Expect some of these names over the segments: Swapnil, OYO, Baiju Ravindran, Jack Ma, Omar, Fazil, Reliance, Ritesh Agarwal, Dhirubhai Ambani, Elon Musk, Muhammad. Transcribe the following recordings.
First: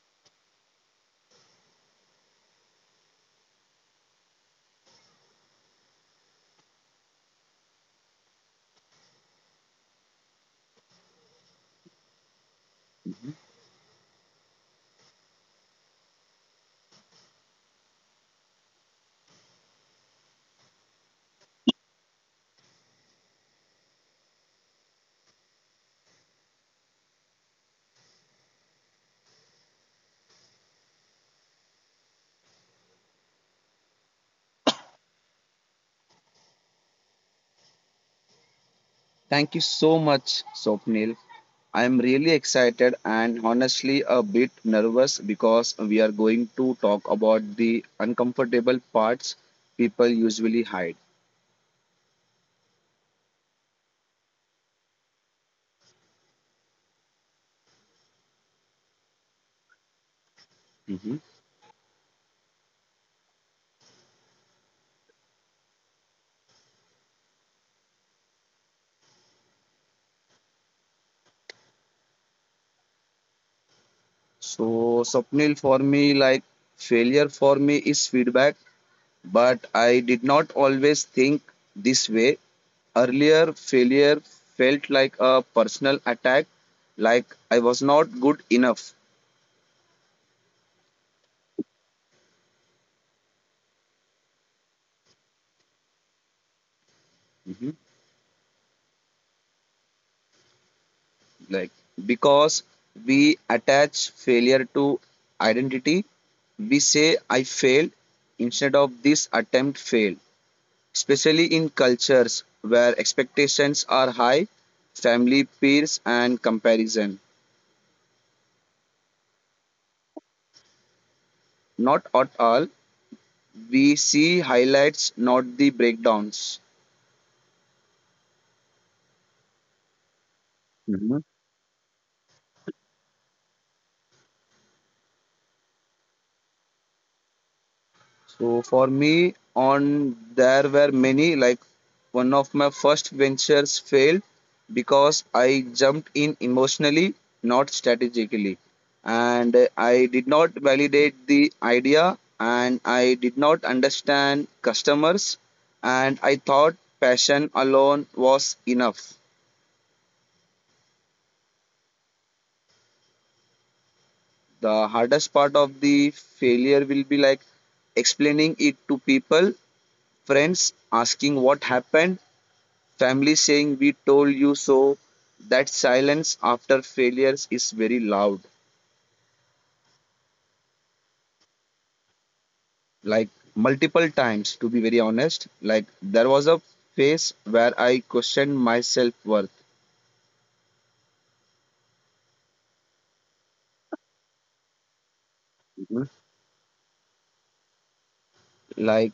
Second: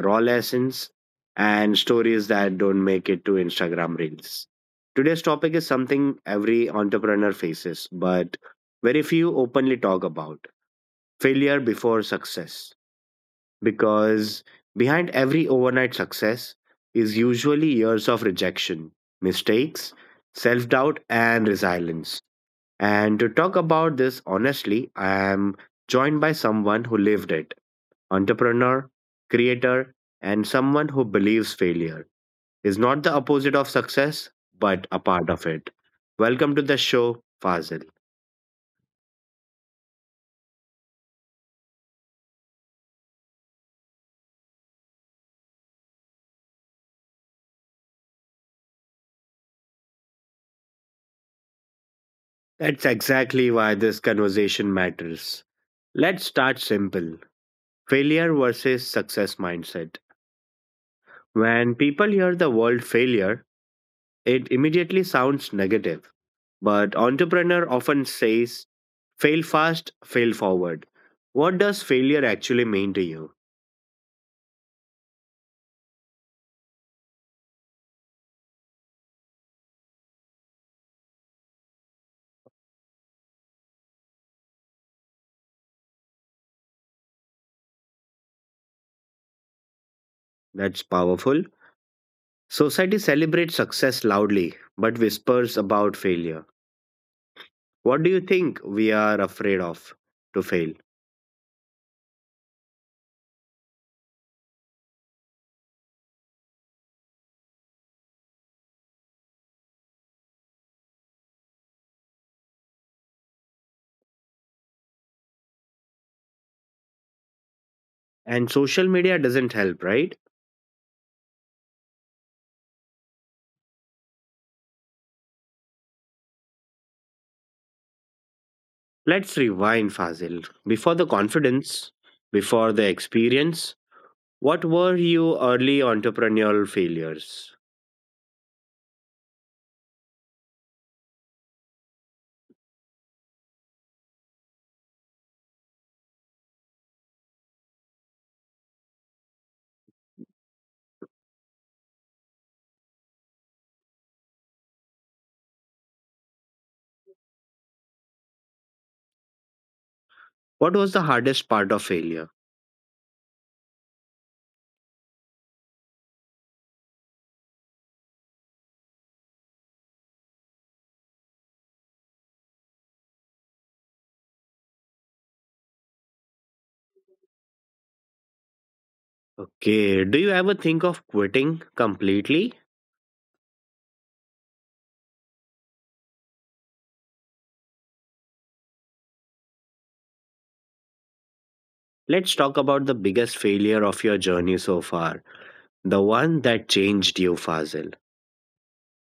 raw lessons, and stories that don't make it to Instagram Reels. Today's topic is something every entrepreneur faces, but very few openly talk about failure before success. Mhm. Because behind every overnight success is usually years of rejection, mistakes, self doubt, and resilience and to talk about this honestly, I am joined by someone who lived it entrepreneur, creator, and someone who believes failure is not the opposite of success, but a part of it. Welcome to the show, Fazil. Thank you so much, Swapnil. I am really excited and honestly a bit nervous because we are going to talk about the uncomfortable parts people usually hide. That's exactly why this conversation matters. Let's start simple failure versus success mindset. Mhm. When people hear the word failure, it immediately sounds negative, but entrepreneur often says, fail fast, fail forward. What does failure actually mean to you? So, Swapnil, for me, like failure for me is feedback, but I did not always think this way. Earlier, failure felt like a personal attack, like I was not good enough. That's powerful. Society celebrates success loudly, but whispers about failure. What do you think we are afraid of to fail? Like because we attach failure to identity, we say I failed instead of this attempt failed, especially in cultures where expectations are high, family, peers, and comparison. And social media doesn't help, right? Not at all, we see highlights, not the breakdowns. Let's rewind, Fazil. Before the Mhm. confidence, before the experience, what were your early entrepreneurial failures? So for me, on there were many. Like one of my first ventures failed because I jumped in emotionally, not strategically, and I did not validate the idea, and I did not understand customers, and I thought passion alone was enough. What was the hardest part of failure? The hardest part of the failure will be like explaining it to people, friends asking what happened, family saying, "We told you so." That silence after failures is very loud. Okay, do you ever think of quitting completely? Like multiple times, to be very honest. Like, there was a phase where I questioned my self worth. Let's talk about the biggest failure of your journey so far, the Mhm. one that changed you, Fazil. Like,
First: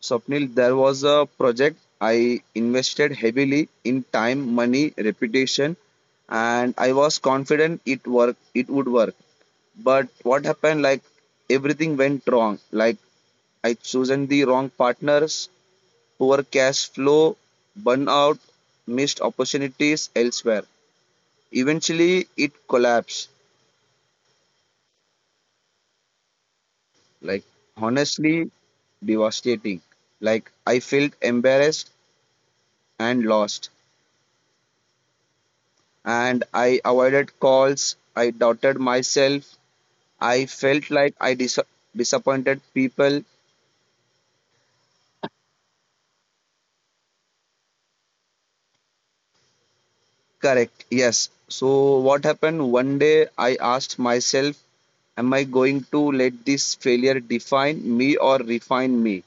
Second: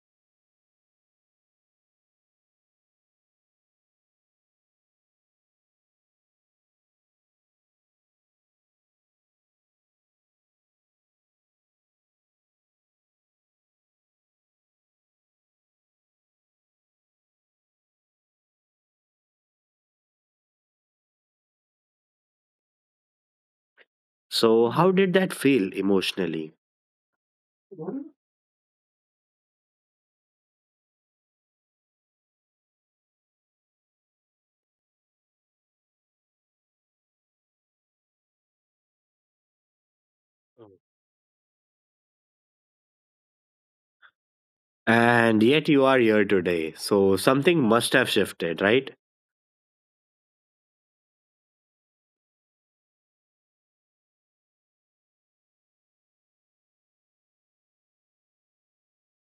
Swapnil, there was a project I invested heavily in, time, money, reputation, and I was confident it would work. But what happened, like everything went wrong. Like I chosen the wrong partners, poor cash flow, burnout, missed opportunities elsewhere. Eventually, it collapsed. So, how did that feel emotionally? Like, honestly, devastating. Like, I felt embarrassed and lost. And I avoided calls. I doubted myself. I felt like I disappointed people. And yet you are here today. So something must have shifted, right? Correct. Yes. So, what happened? One day, I asked myself, am I going to let this failure define me or refine me?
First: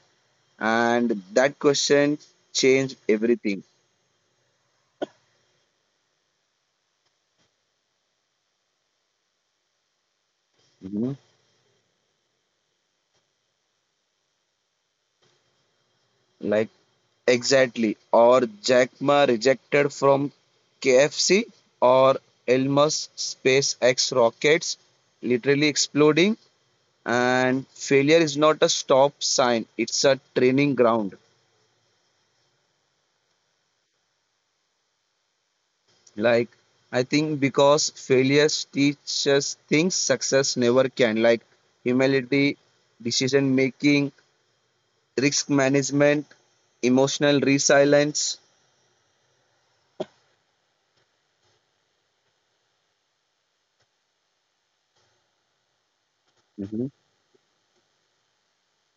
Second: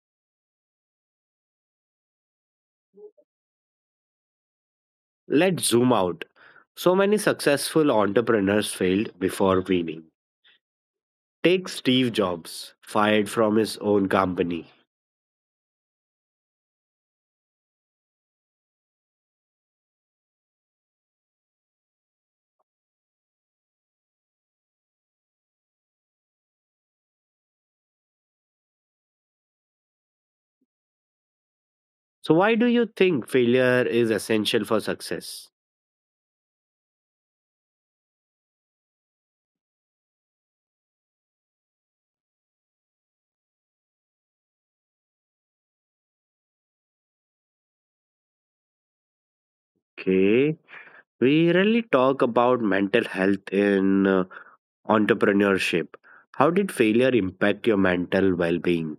And that question changed everything. Let's zoom out. So many successful entrepreneurs failed before winning. You Take Steve Jobs, fired from his own company. like exactly, or Jack Ma rejected from KFC, or Elon Musk SpaceX rockets literally exploding. And failure is not a stop sign, it's a training ground. So, why do you think failure is essential for success? Like I think because failures teach us things success never can, like humility, decision making, risk management, emotional resilience. Okay, we rarely talk about mental health in entrepreneurship. How did Hmm. failure impact your mental well being?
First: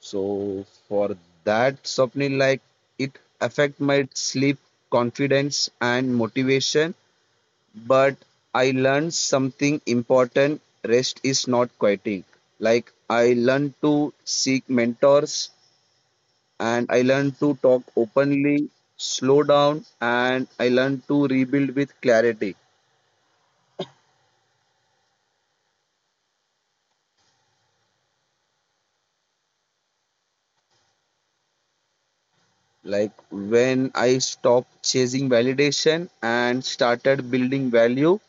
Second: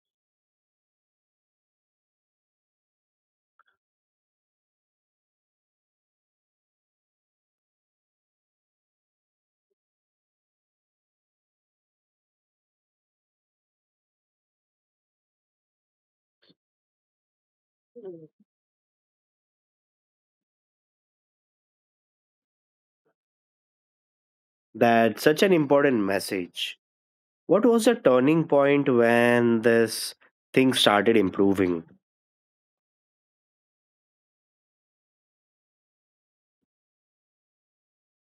So for that, Swapnil, like it affect my sleep, confidence, and motivation. But I learned something important. Rest is not quitting. Like I learned to seek mentors, and I learned to talk openly, slow down, and I learned to rebuild with clarity. That's such an important message. What was the turning point when this thing started improving? Like when I stopped chasing validation and started building value,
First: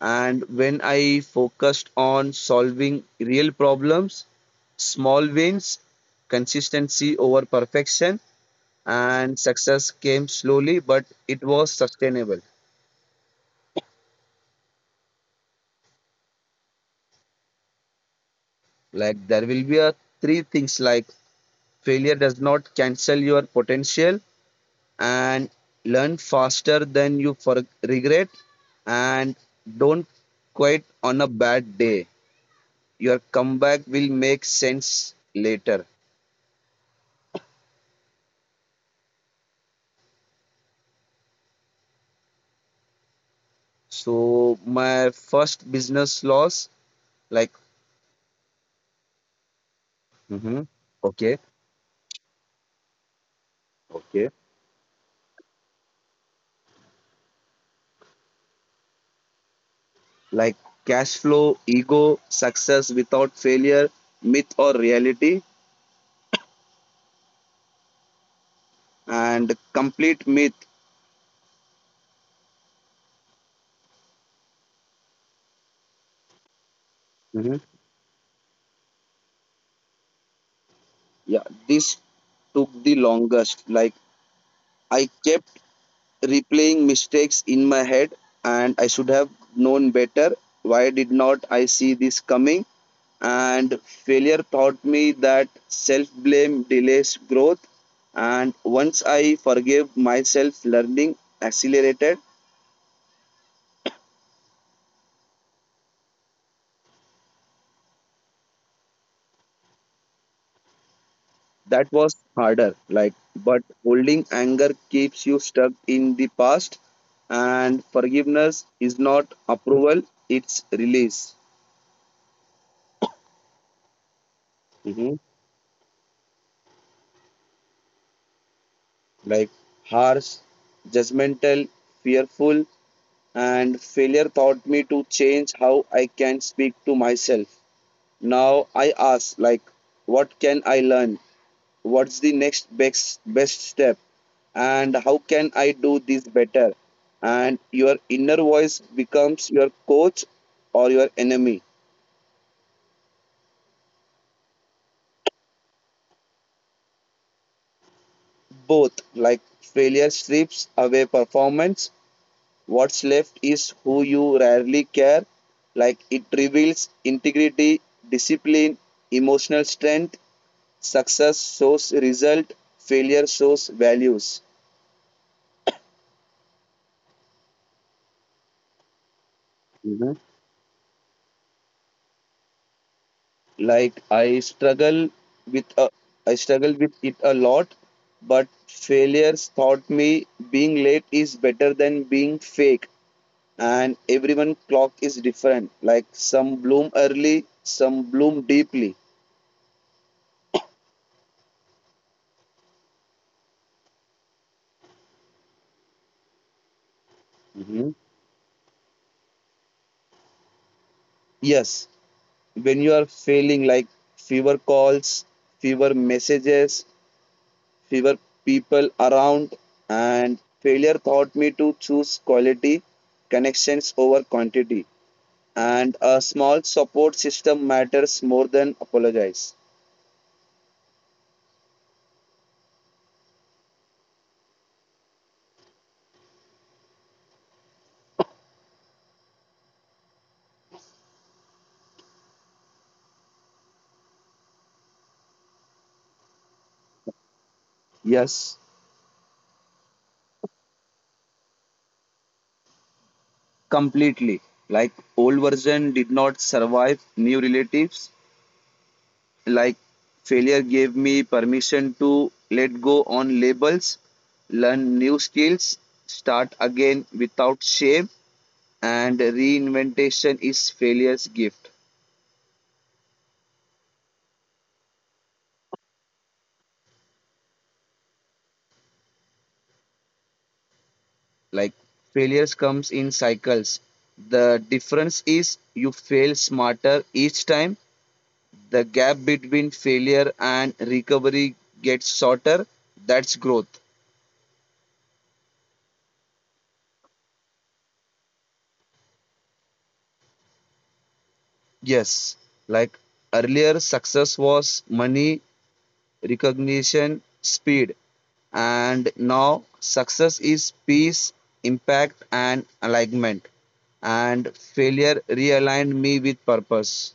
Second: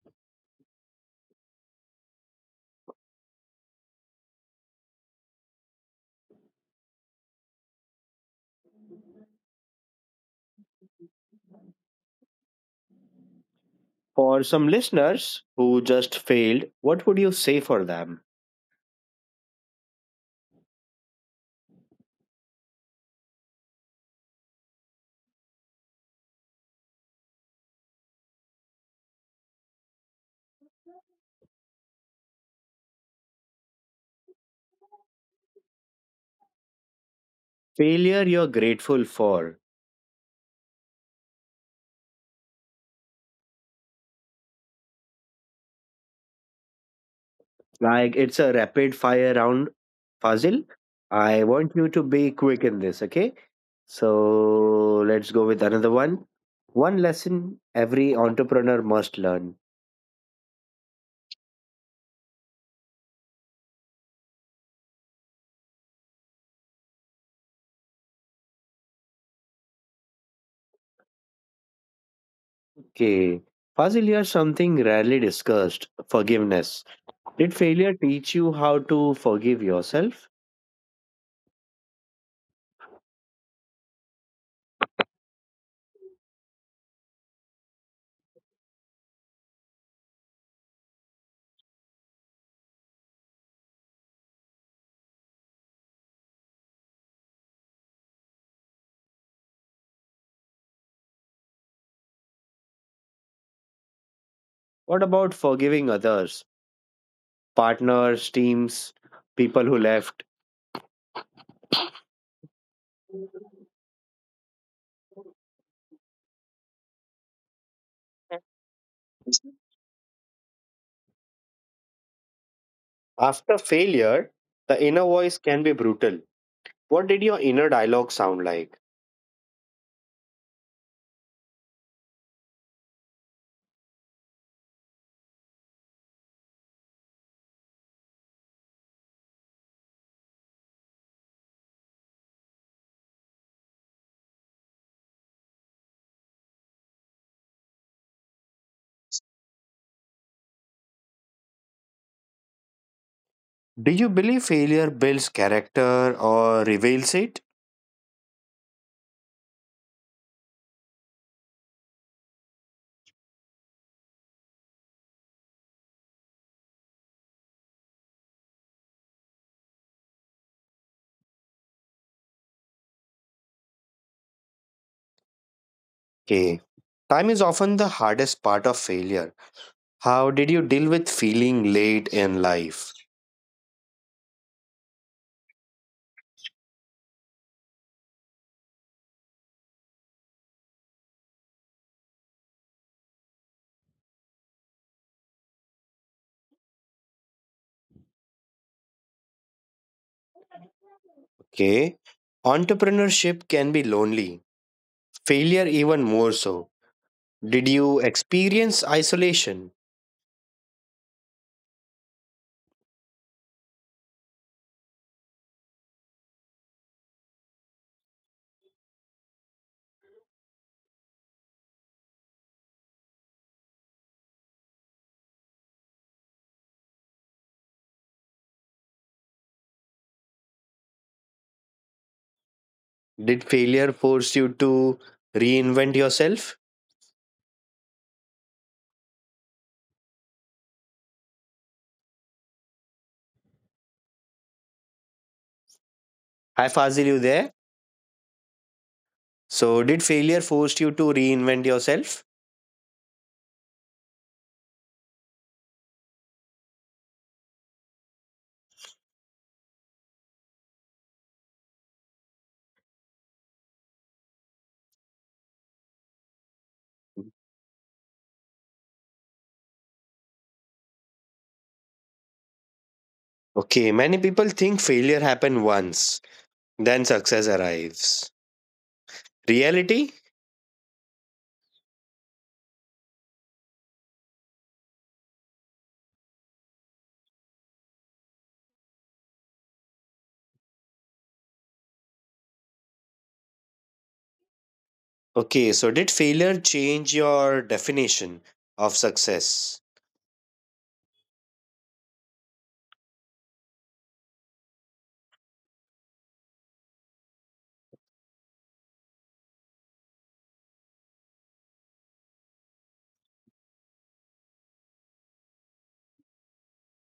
and when I focused on solving real problems, small wins, consistency over perfection, and success came slowly, but it was sustainable. For some listeners who just failed, what would you say for them? Like there will be a three things, like failure does not cancel your potential, and learn faster than you for regret, and don't quit on a bad day, your comeback will make sense later. Failure you're grateful for. So my first business loss, like Like it's a rapid fire round puzzle. mhm, okay. I want you to be quick in this, okay? Okay, So let's go with another one. One lesson every entrepreneur must learn. like cash flow, ego, success without failure, myth or reality, and complete myth. Okay. Fazil, here's something rarely discussed forgiveness. Did Mhm. failure teach you how to forgive yourself? Yeah, this took the longest. Like I kept replaying mistakes in my head, and I should have known better. Why did not I see this coming? And failure taught me that self blame delays growth. And once I forgave myself, learning accelerated. What about forgiving others, partners, teams, people who left? That was harder. Like, but holding anger keeps you stuck in the past. And forgiveness is not approval, it's release. After failure, the inner voice can be brutal. What did your inner dialogue sound like? Like harsh, judgmental, fearful, and failure taught me to change how I can speak to myself. Now I ask, like, what can I learn? What's the best step? And how can I do this better? And your inner voice becomes your coach or your enemy. Do you believe failure builds character or reveals it? Both, like, failure strips away performance. What's left is who you rarely care. Like it reveals integrity, discipline, emotional strength. Success shows result, failure shows values. Okay. Time is often the hardest part of failure. Hmm. How did you deal with feeling late in life? Like I struggle with I struggle with it a lot, but failures taught me being late is better than being fake. And everyone clock is different. Like some bloom early, some bloom deeply. Okay. Entrepreneurship can be lonely, failure, even more so. Did Hmm. you experience isolation? Yes, when you are feeling like fewer calls, fewer messages, fewer people around, and failure taught me to choose quality connections over quantity. And a small support system matters more than apologize. Did failure force you to reinvent yourself? Hi, Fazil, you there? Yes, So, did failure force you to reinvent yourself? completely. Like old version did not survive new relatives. Like failure gave me permission to let go on labels, learn new skills, start again without shame, and reinventation is failure's gift. Okay, many people think failure happened once, then success arrives. Reality? Like failures comes in cycles. The difference is you fail smarter each time. The gap between failure and recovery gets shorter. That's growth. Okay, so did failure change your definition of success? Yes, like earlier success was money, recognition, speed. And now success is peace, impact, and alignment. And failure realigned me with purpose.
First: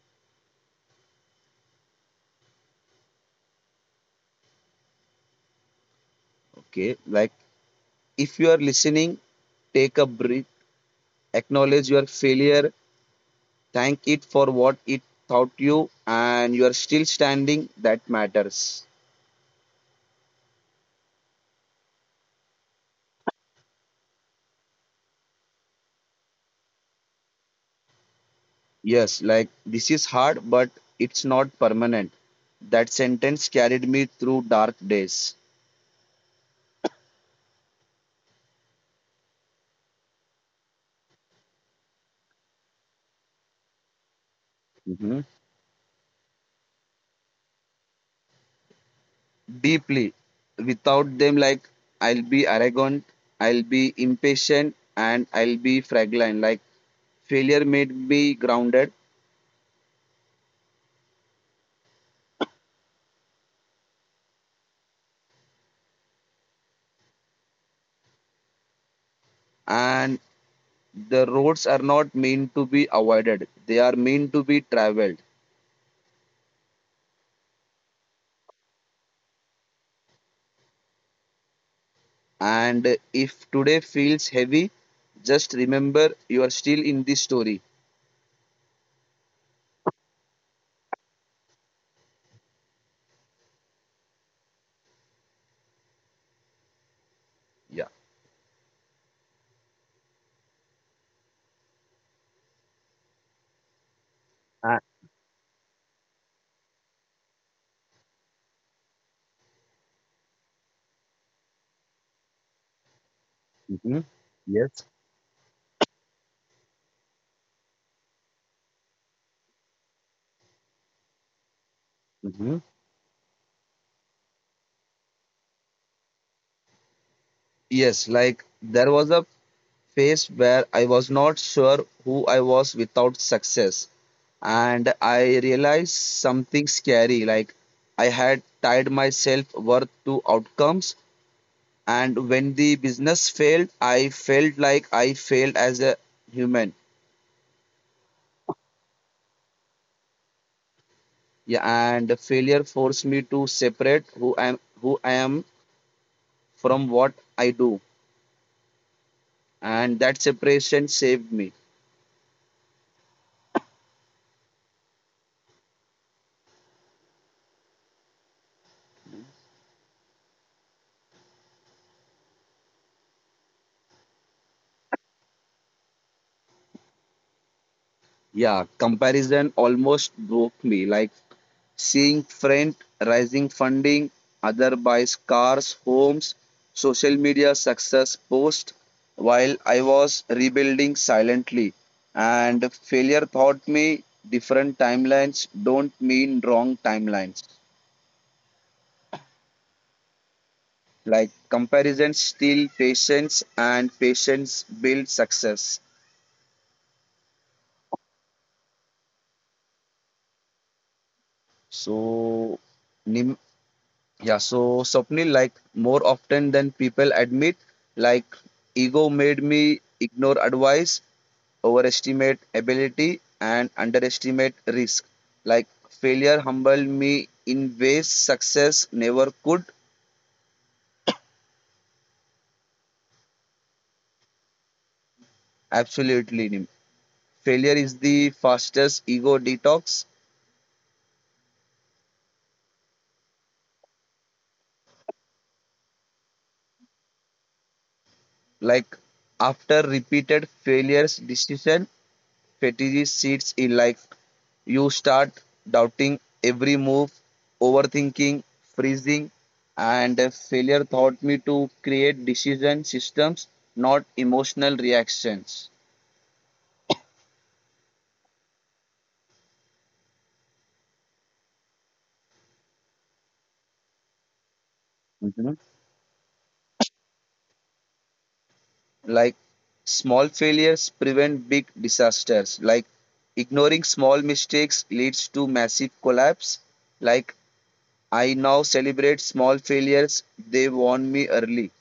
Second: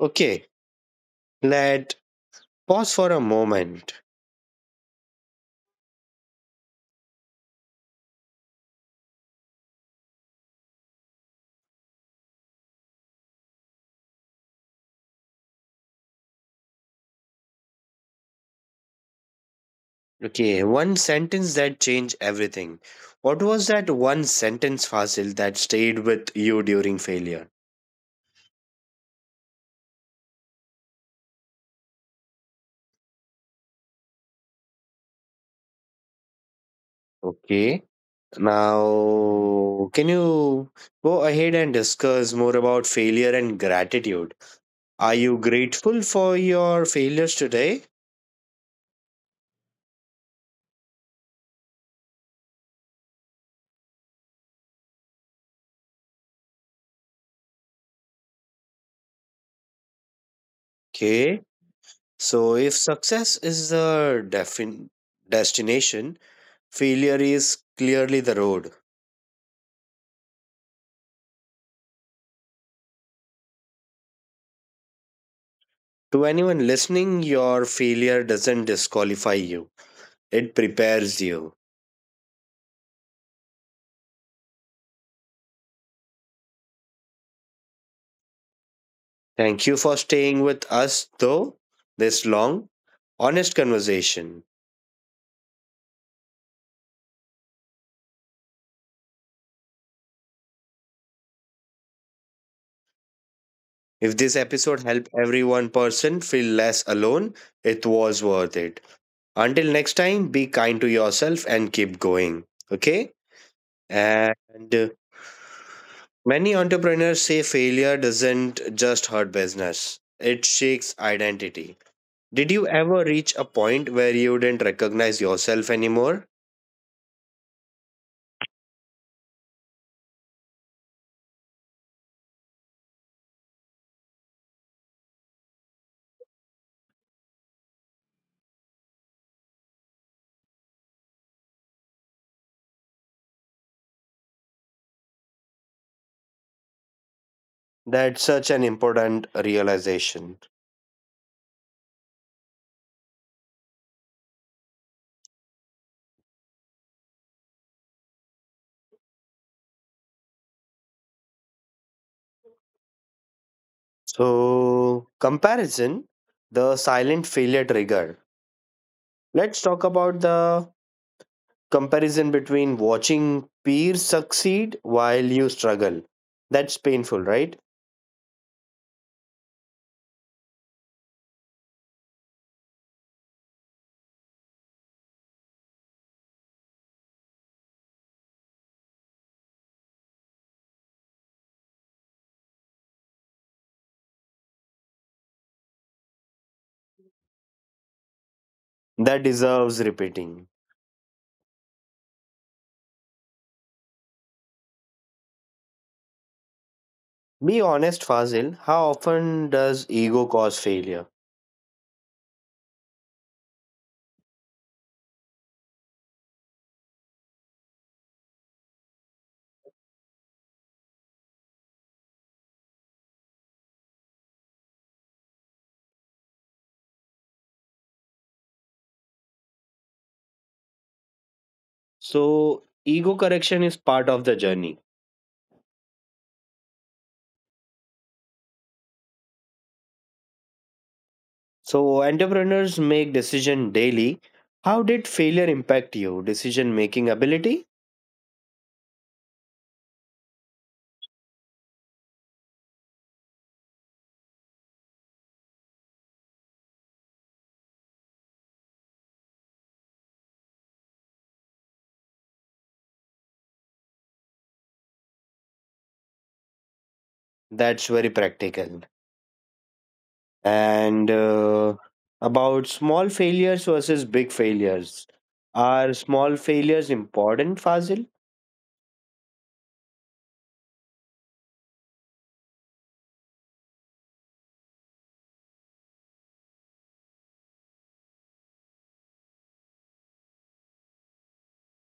Okay, let pause for a moment. Okay, like if you are listening, take a breath, acknowledge your failure, thank it for what it taught you, and you are still standing. That matters. Okay, one sentence that changed everything. What was that one sentence fossil that stayed with you during failure? Yes, like this is hard, but it's not permanent. That sentence carried me through dark days. Okay, now can you go ahead and discuss more about failure and gratitude? Are Mhm. you grateful for your failures today? Deeply. Without them, like I'll be arrogant, I'll be impatient, and I'll be fragile. Like failure made me grounded, Okay. So, if success is the defin- destination, failure is clearly the road. and the roads are not meant to be avoided, they are meant to be traveled. To anyone listening, your failure doesn't disqualify you, it prepares you. And if today feels heavy, just remember you are still in this story. Thank you for staying with us, though, this long, honest conversation. Yeah. If this Ah, episode helped every one person feel less alone, it was worth it. Until next time, be kind to yourself and keep going. Okay? mhm, And yes. uh, many entrepreneurs say failure doesn't just hurt business, it shakes identity. Did Mhm, you ever reach a point where you didn't recognize yourself anymore? yes, like there was a phase where I was not sure who I was without success. And I realized something scary. Like I had tied myself worth to outcomes, and when the business failed, I felt like I failed as a human. That's such an important realization. Yeah, and failure forced me to separate who I am from what I do, and that separation saved me. So, comparison, the silent failure trigger. Let's talk about the comparison between watching peers succeed while you struggle. That's painful, right? Yeah, comparison almost broke me. Like seeing trend rising funding, other buys cars, homes, social media success post, while I was rebuilding silently. And failure taught me different timelines don't mean wrong timelines. That deserves repeating. Like comparison steal patience and patience build success. Be honest, Fazil, how often does ego cause failure? So Nim- yeah, so Swapnil, like more often than people admit, like ego made me ignore advice, overestimate ability and underestimate risk. Like failure humbled me in ways success never could. So, ego correction is part of the journey. Absolutely. Failure is the fastest ego detox. So, entrepreneurs make decision daily. How did failure impact you? Decision making ability? Like after repeated failures, decision fatigue sets in. Like you start doubting every move, overthinking, freezing, and failure taught me to create decision systems, not emotional reactions. That's very practical. And about small failures versus big failures. Are small failures important, Fazil? Like small failures prevent big disasters. Like ignoring small mistakes leads to massive collapse. Like I now celebrate small failures, they warn me early.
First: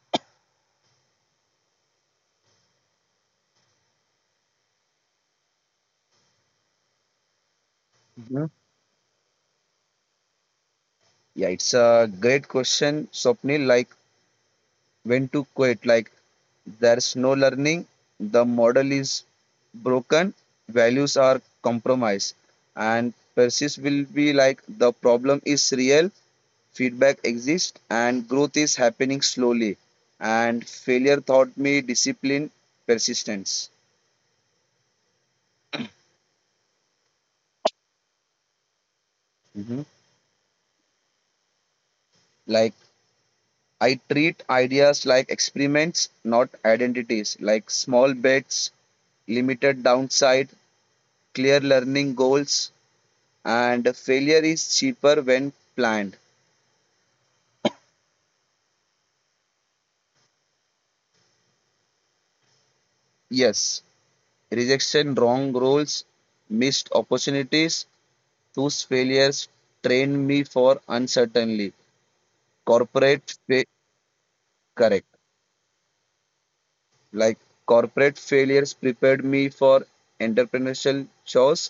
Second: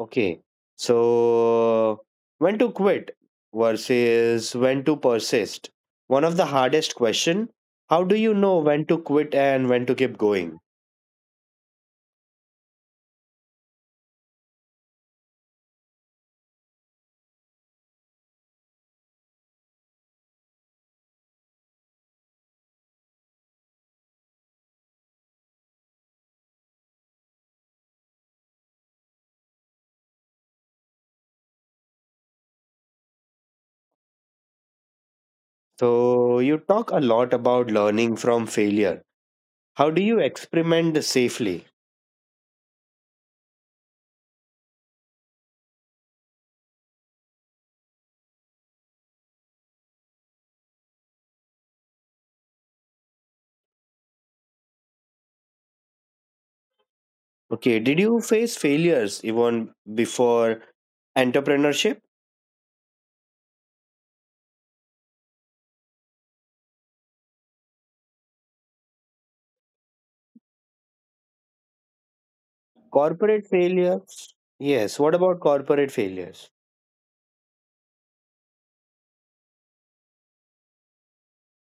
Okay. So, when to quit versus when to persist? One of the hardest question. How do you Mhm. know when to quit and when to keep going? Yeah, it's a great question, Swapnil. Like when to quit, like there's no learning, the model is broken, values are compromised. And persist will be like the problem is real, feedback exists, and growth is happening slowly. And failure taught me discipline, persistence. So, you talk a lot about learning from failure. Hmm. How do you experiment safely? Like I treat ideas like experiments, not identities. Like small bets, limited downside, clear learning goals, and failure is cheaper when planned. Okay, did you face failures even before entrepreneurship? Yes, rejection, wrong roles, missed opportunities, those failures train me for uncertainty. corporate Corporate fa- failures? Yes, what Correct. about corporate failures? Like corporate failures prepared me for entrepreneurial chores.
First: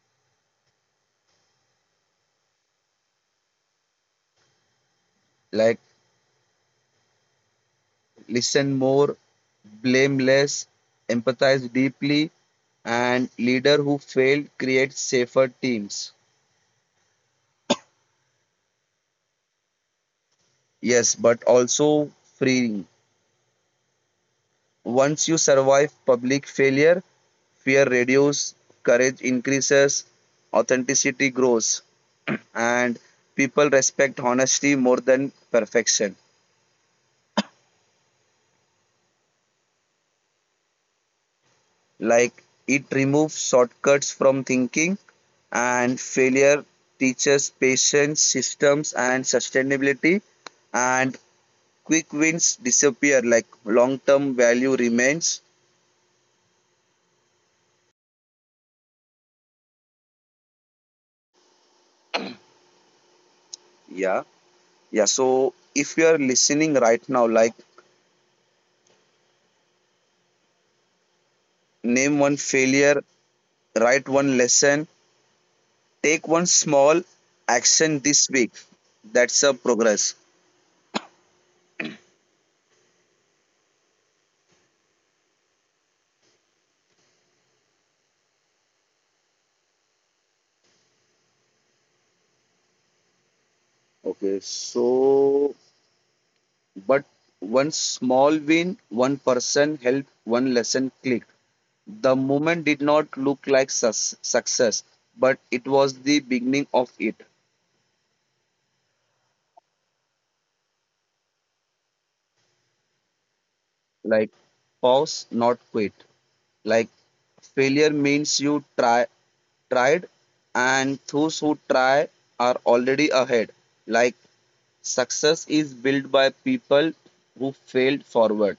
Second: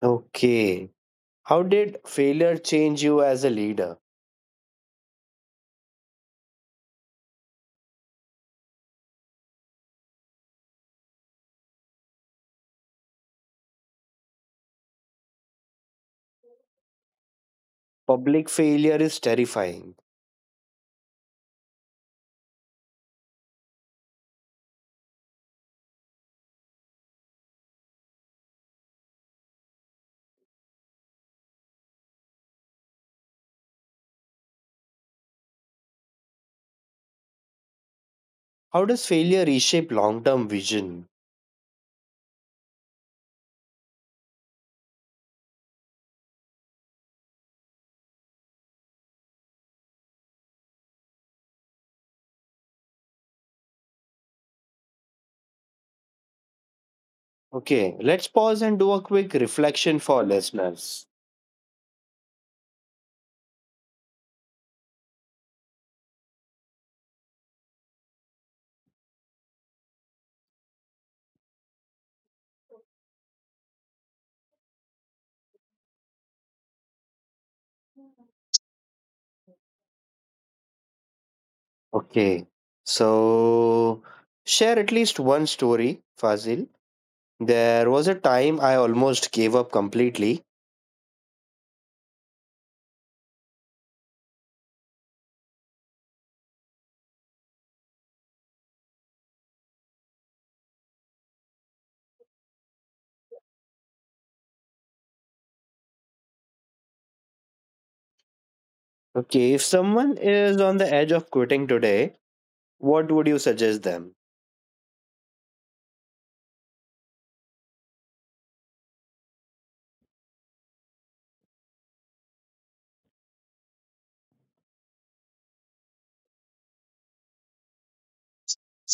Okay. How did failure change you as a leader? Like listen more, blame less, empathize deeply, and leader who failed creates safer teams. Public failure is terrifying. Yes, but also freeing. Once you survive public failure, fear reduces, courage increases, authenticity grows, and people respect honesty more than perfection. How does failure reshape long term vision? Like it removes shortcuts from thinking, and failure teaches patience, systems and sustainability, and quick wins disappear, like long term value remains. Okay, let's pause and do a quick reflection for listeners. yeah yeah, so if you are listening right now, like name one failure, write one lesson, take one small action this week, that's a progress. Okay, so share at least one story, Fazil. There was a time I almost gave up completely. Okay, so but one small win, one person helped, one lesson clicked. The moment did not look like success, but it was the beginning of it. Okay, if someone is on the edge of quitting today, what would you suggest them? Like pause, not quit. Like failure means you try tried, and those who try are already ahead. Like success is built by people who failed forward.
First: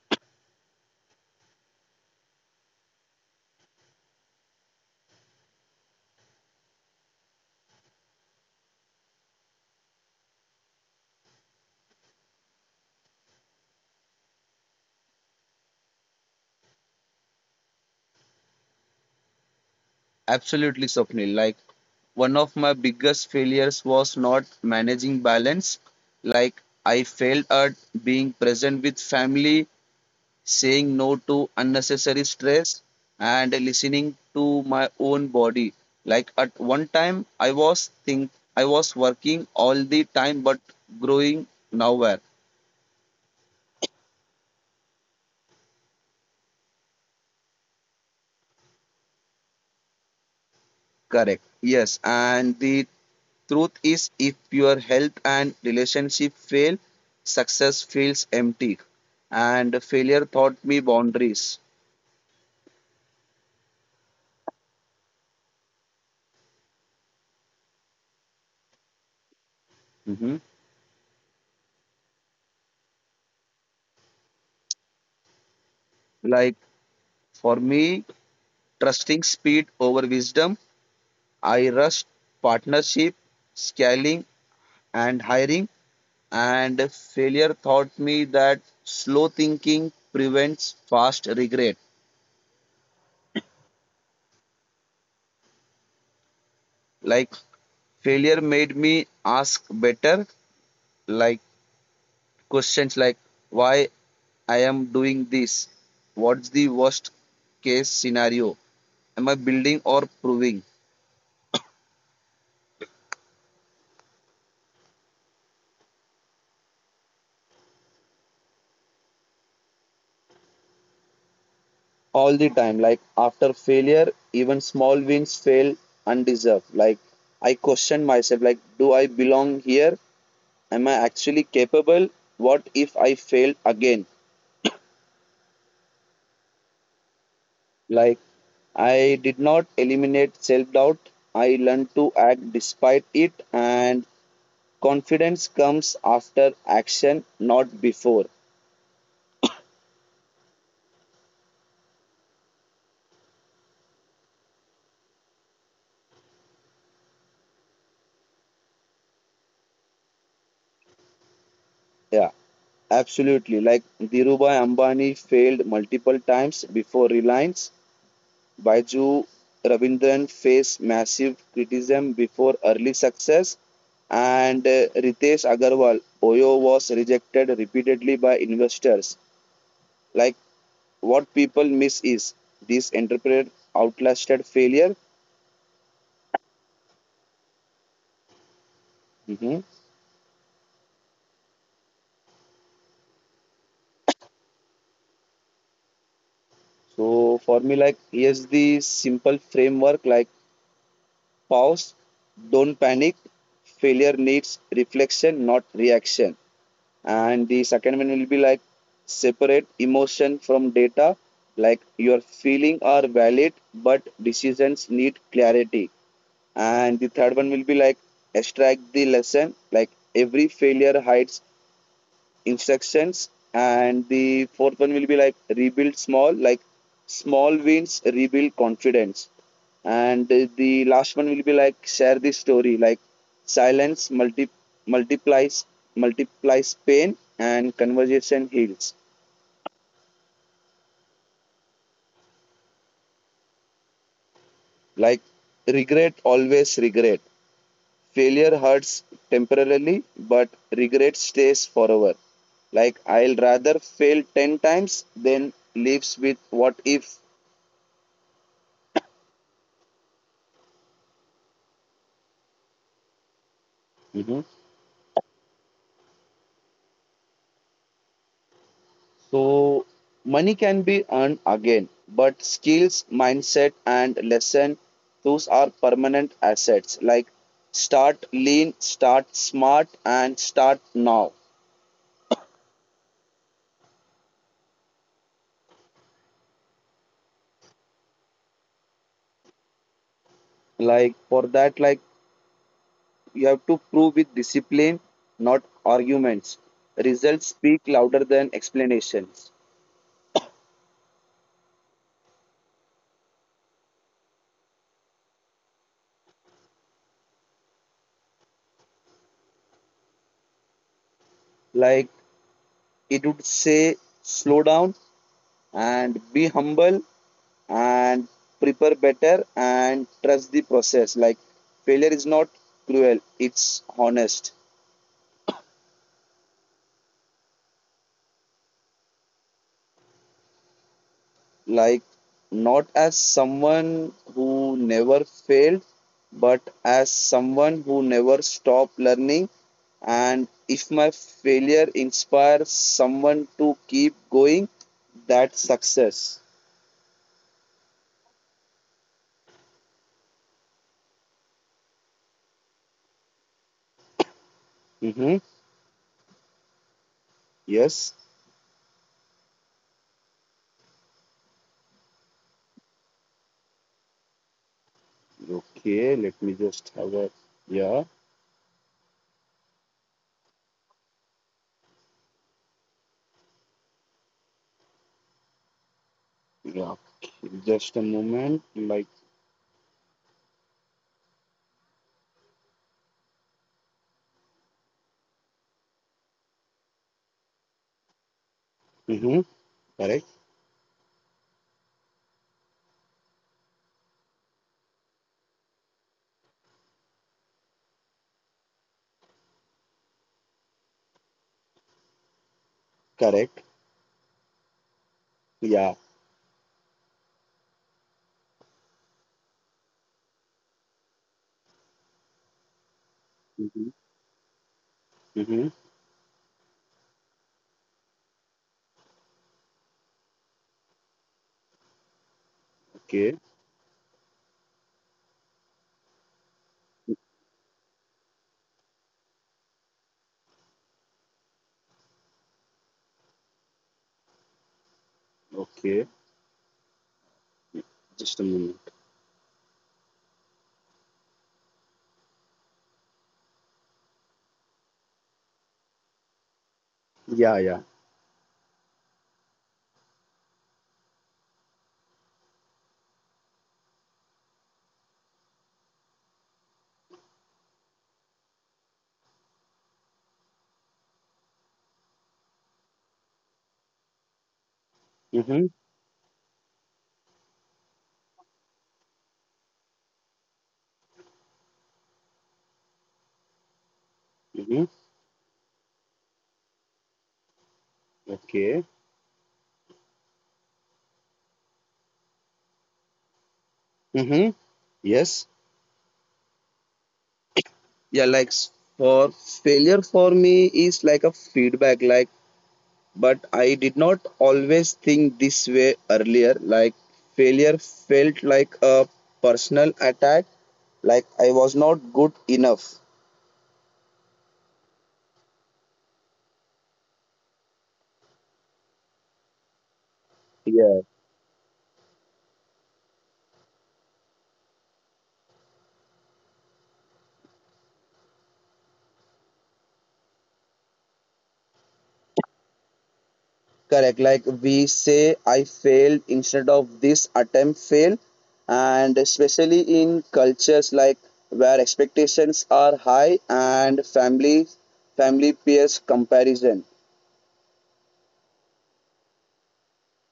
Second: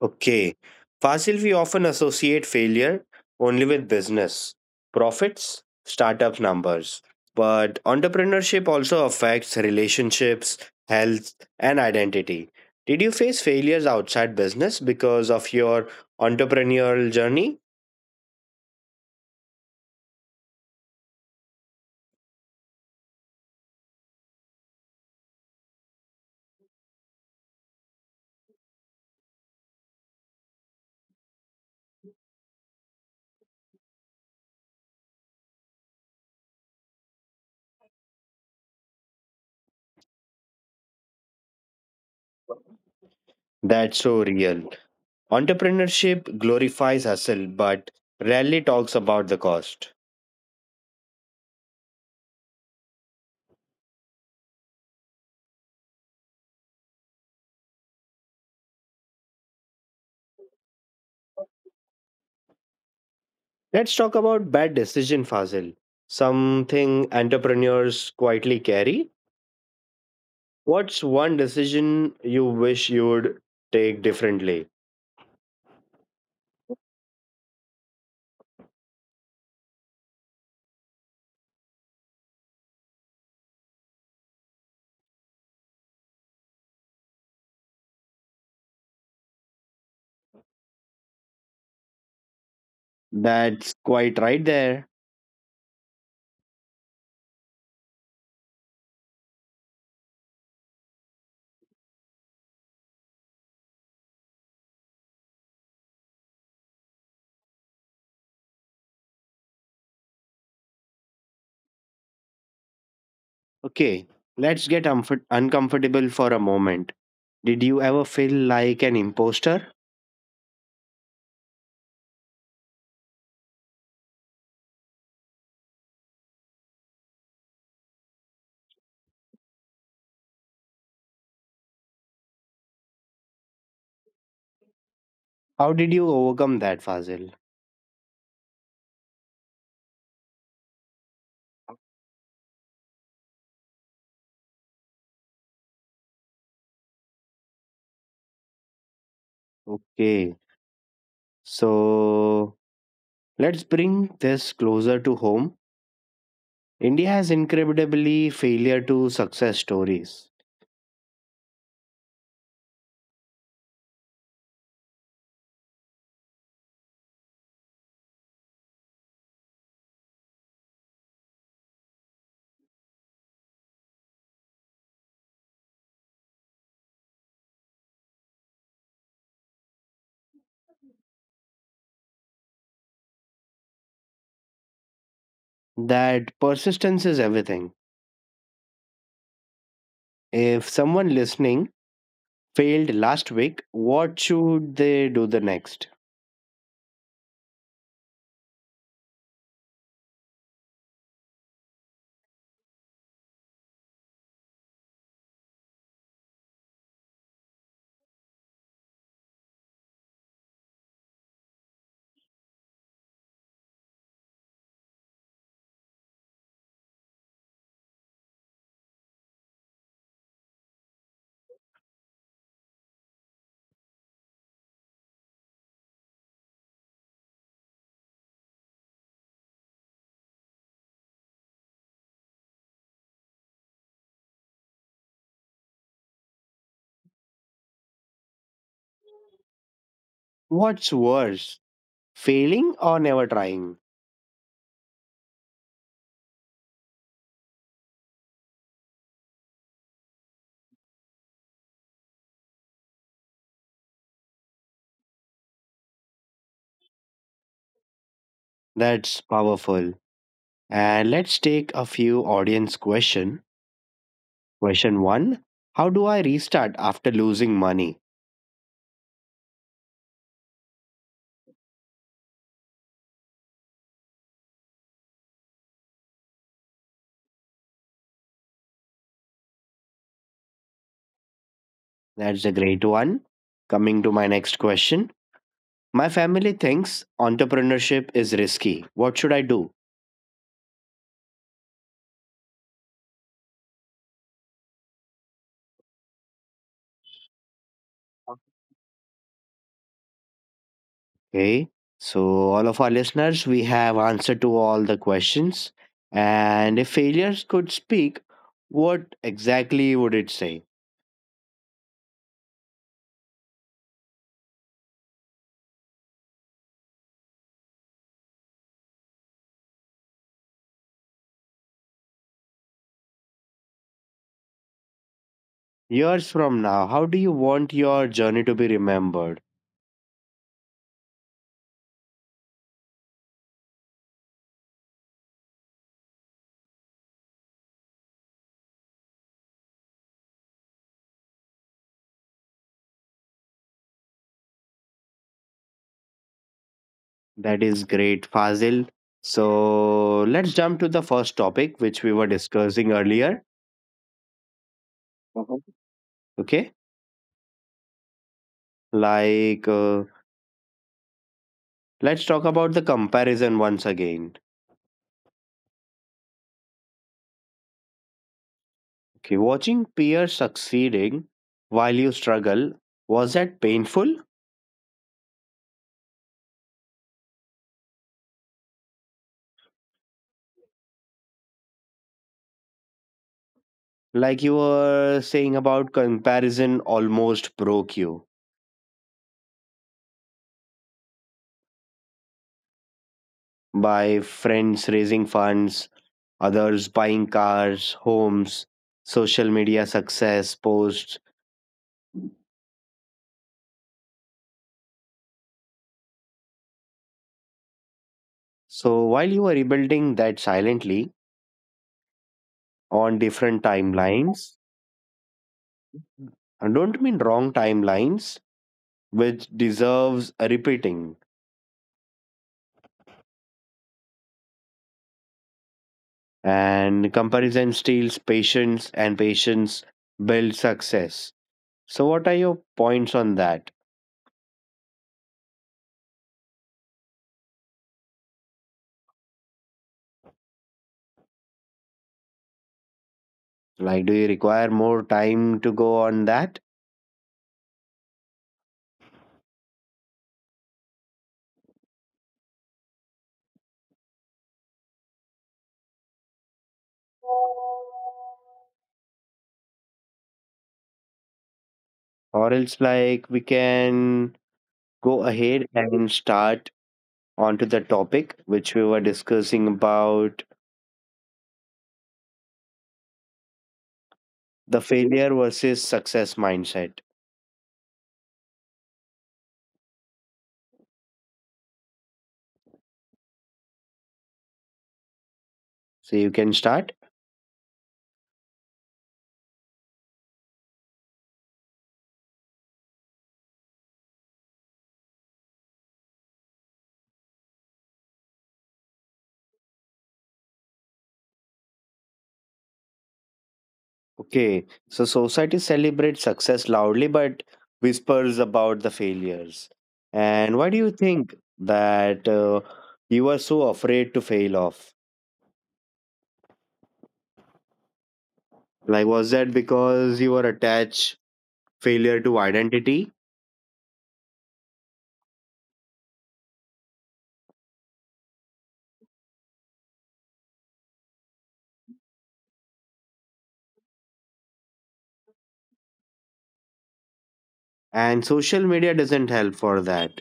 Okay. Fossil, we often associate failure only with business, profits, startup numbers. But entrepreneurship also affects relationships, health, and identity. Did you face failures outside business because of your entrepreneurial journey? Absolutely, Swapnil. Like one of my biggest failures was not managing balance. Like I failed at being present with family, saying no to unnecessary stress, and listening to my own body. Like at one time, I was working all the time, but growing nowhere. That's so real. Entrepreneurship glorifies hustle but rarely talks about the cost. Correct. Yes, and the truth is, if your health and relationship fail, success feels empty. And failure taught me boundaries. Let's talk about bad decision, Fazil. Something entrepreneurs quietly carry. Hmm. What's one decision you wish you would take differently? Like for me, trusting speed over wisdom, I rushed partnership, scaling, and hiring. And failure taught me that slow thinking prevents fast regret. That's quite right there. Like failure made me ask better, like questions like why I am doing this, what's the worst case scenario, am I building or proving Okay, let's get uncomfortable for a moment. Did you ever feel like an imposter? all the time. Like after failure, even small wins fail undeserved. Like I question myself, like do I belong here? Am I actually capable? What if I fail again? How did you overcome that, Fazil? Like I did not eliminate self doubt. I learned to act despite it, and confidence comes after action, not before. Okay, so let's bring this closer to home. India has incredibly failure to success stories. Yeah, absolutely. Like Dhirubhai Ambani failed multiple times before Reliance. Baiju Ravindran faced massive criticism before early success. And Ritesh Agarwal, OYO was rejected repeatedly by investors. Like what people miss is this entrepreneur outlasted failure. That persistence is everything. Mhm. If someone listening failed last week, what should they do the next? So for me, like here's the simple framework. Like pause, don't panic. Failure needs reflection, not reaction. And the second one will be like separate emotion from data. Like your feeling are valid, but decisions need clarity. And the third one will be like extract the lesson. Like every failure hides instructions, and the fourth one will be like rebuild small, like small wins rebuild confidence, and the last one will be like share the story, like silence multiplies multiplies pain and conversation heals. What's worse, failing or never trying? Like regret, always regret. Failure hurts temporarily, but regret stays forever. Like I'll rather fail 10 times than lives with what if. That's powerful. And let's take a few audience question. Mm-hmm. Question 1, how do I restart after losing money? So money can be earned again, but skills, mindset, and lesson, those are permanent assets. Like start lean, start smart, and start now. That's a great one. Coming to my next question, my family thinks entrepreneurship is risky. What should I do? Like for that, like you have to prove with discipline, not arguments. Results speak louder than explanations. Okay. So, all of our listeners, we have answered to all the questions. And if failures could speak, what exactly would it say? Like it would say, slow down and be humble and prepare better and trust the process. Like failure is not cruel, it's honest. Years from now, how do you want your journey to be remembered? Like not as someone who never failed, but as someone who never stopped learning. And if my failure inspires someone to keep going, that's success. That is great, Fazil. So, let's jump to the first topic, which we were discussing earlier. Mm-hmm. Mhm. Okay. Yes. Like, uh, let's talk about the comparison once again. Okay, let me just have a yeah, Okay. Watching peers succeeding while you struggle, was that painful? yeah, just a moment like Like you were saying about comparison almost broke you mm-hmm. Correct, by friends raising funds, others buying cars, homes, social media success posts. correct. Yeah. So while you were rebuilding that silently on different Mm-hmm. timelines, Mm-hmm. I don't mean wrong timelines, which deserves a repeating. Okay, And comparison steals patience, and patience builds success. So, what are your points on that? okay. Just a moment. Like, do you require more time to go on that? Yeah, yeah. Or else, like, we can go Mm-hmm. ahead and start onto the topic which we were discussing about Mm-hmm. the failure versus success mindset. Okay. Mm-hmm. Yes. So, you can start. Yeah, like s- for failure for me is like a feedback, like, but I did not always think this way earlier. Like, failure felt like a personal attack, like I was not good enough. Okay. So, society celebrates success loudly but whispers about the failures. And why do you think that you were so afraid to fail off? Like, was that because you were attached failure to identity? Correct. Like we say, I failed instead of this attempt failed. And especially in cultures like where expectations are high and family peers comparison. And social media doesn't help for that.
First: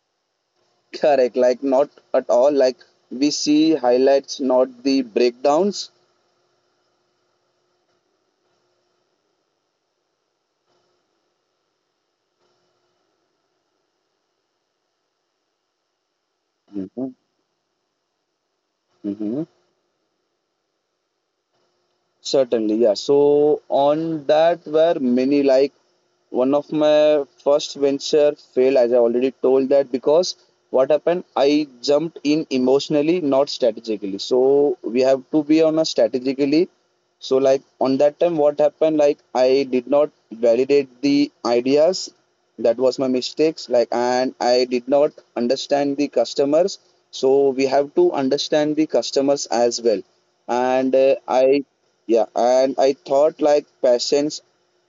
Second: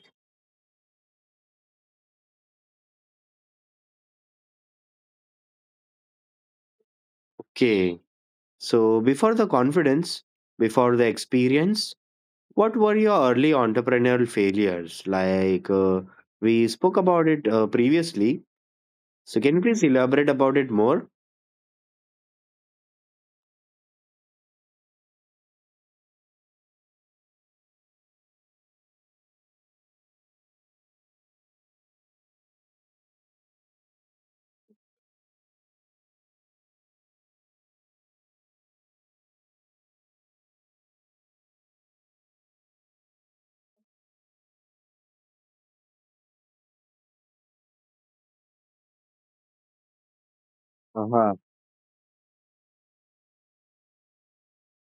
Correct. Like not at all. Like we see highlights, not the breakdowns. Okay, so before the confidence, before the experience, what were your early entrepreneurial failures? We spoke Mhm, about it previously, so mhm. can you please elaborate about it more? Certainly, yeah. So on that were many, like one of my first venture failed, as I already told that, because what happened, I jumped in emotionally, not strategically, so we have to be on a strategically. So like on that time, what happened, like I did not validate the ideas, that was my mistakes, like, and I did not understand the customers, so we have to understand the customers as well, and Uh-huh. I yeah and I thought like patience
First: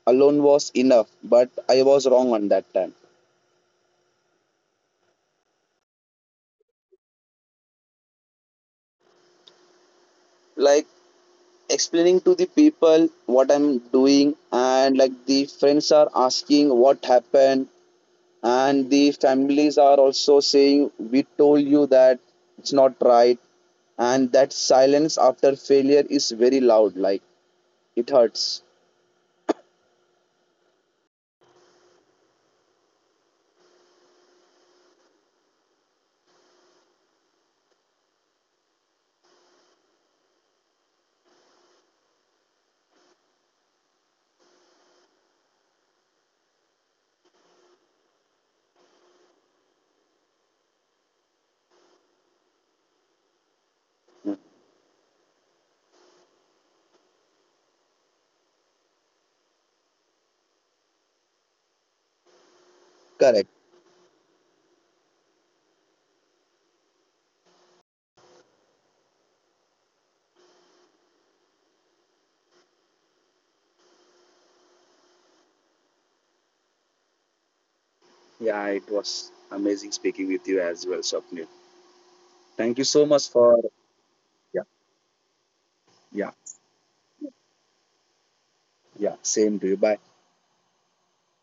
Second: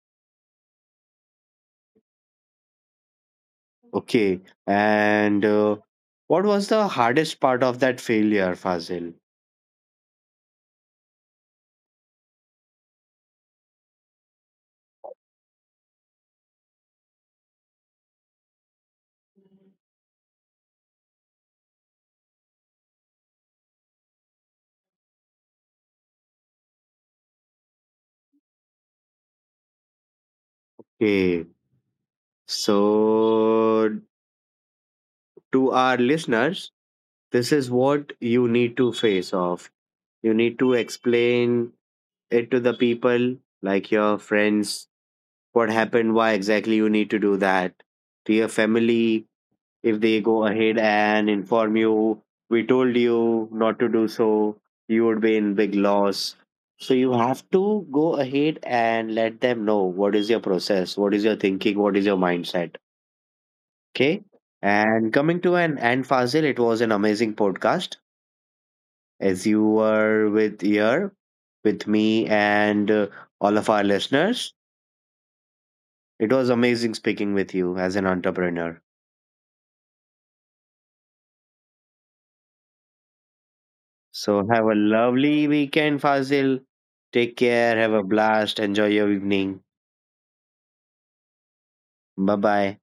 alone was enough, but I was wrong on that time. Okay, and what was the hardest part of that failure, Fazil? Like explaining to the people what I'm doing, and like the friends are asking what happened, and the families are also saying, we told you that it's not right, and that silence after failure is very loud, like it hurts. Okay, so to our listeners, this is what you need to face off. You need to explain it to the people, like your friends, what happened, why exactly you need to do that. To your family, if they go ahead and inform you, we told you not to do so, you would be in Mm. big loss. So you have to go ahead and let them know what is your process, what is your thinking, what is your mindset. Okay. Correct. And coming to an end, Fazil, it was an amazing podcast as you were with here with me and all of our listeners. It was amazing speaking with you as an entrepreneur. Yeah, it was amazing speaking with you as well, Swapnil. Thank you so So have much a for lovely weekend, yeah, Fazil. Take yeah, care. Have a blast. Enjoy your evening. yeah. Same to you. Bye. Bye bye.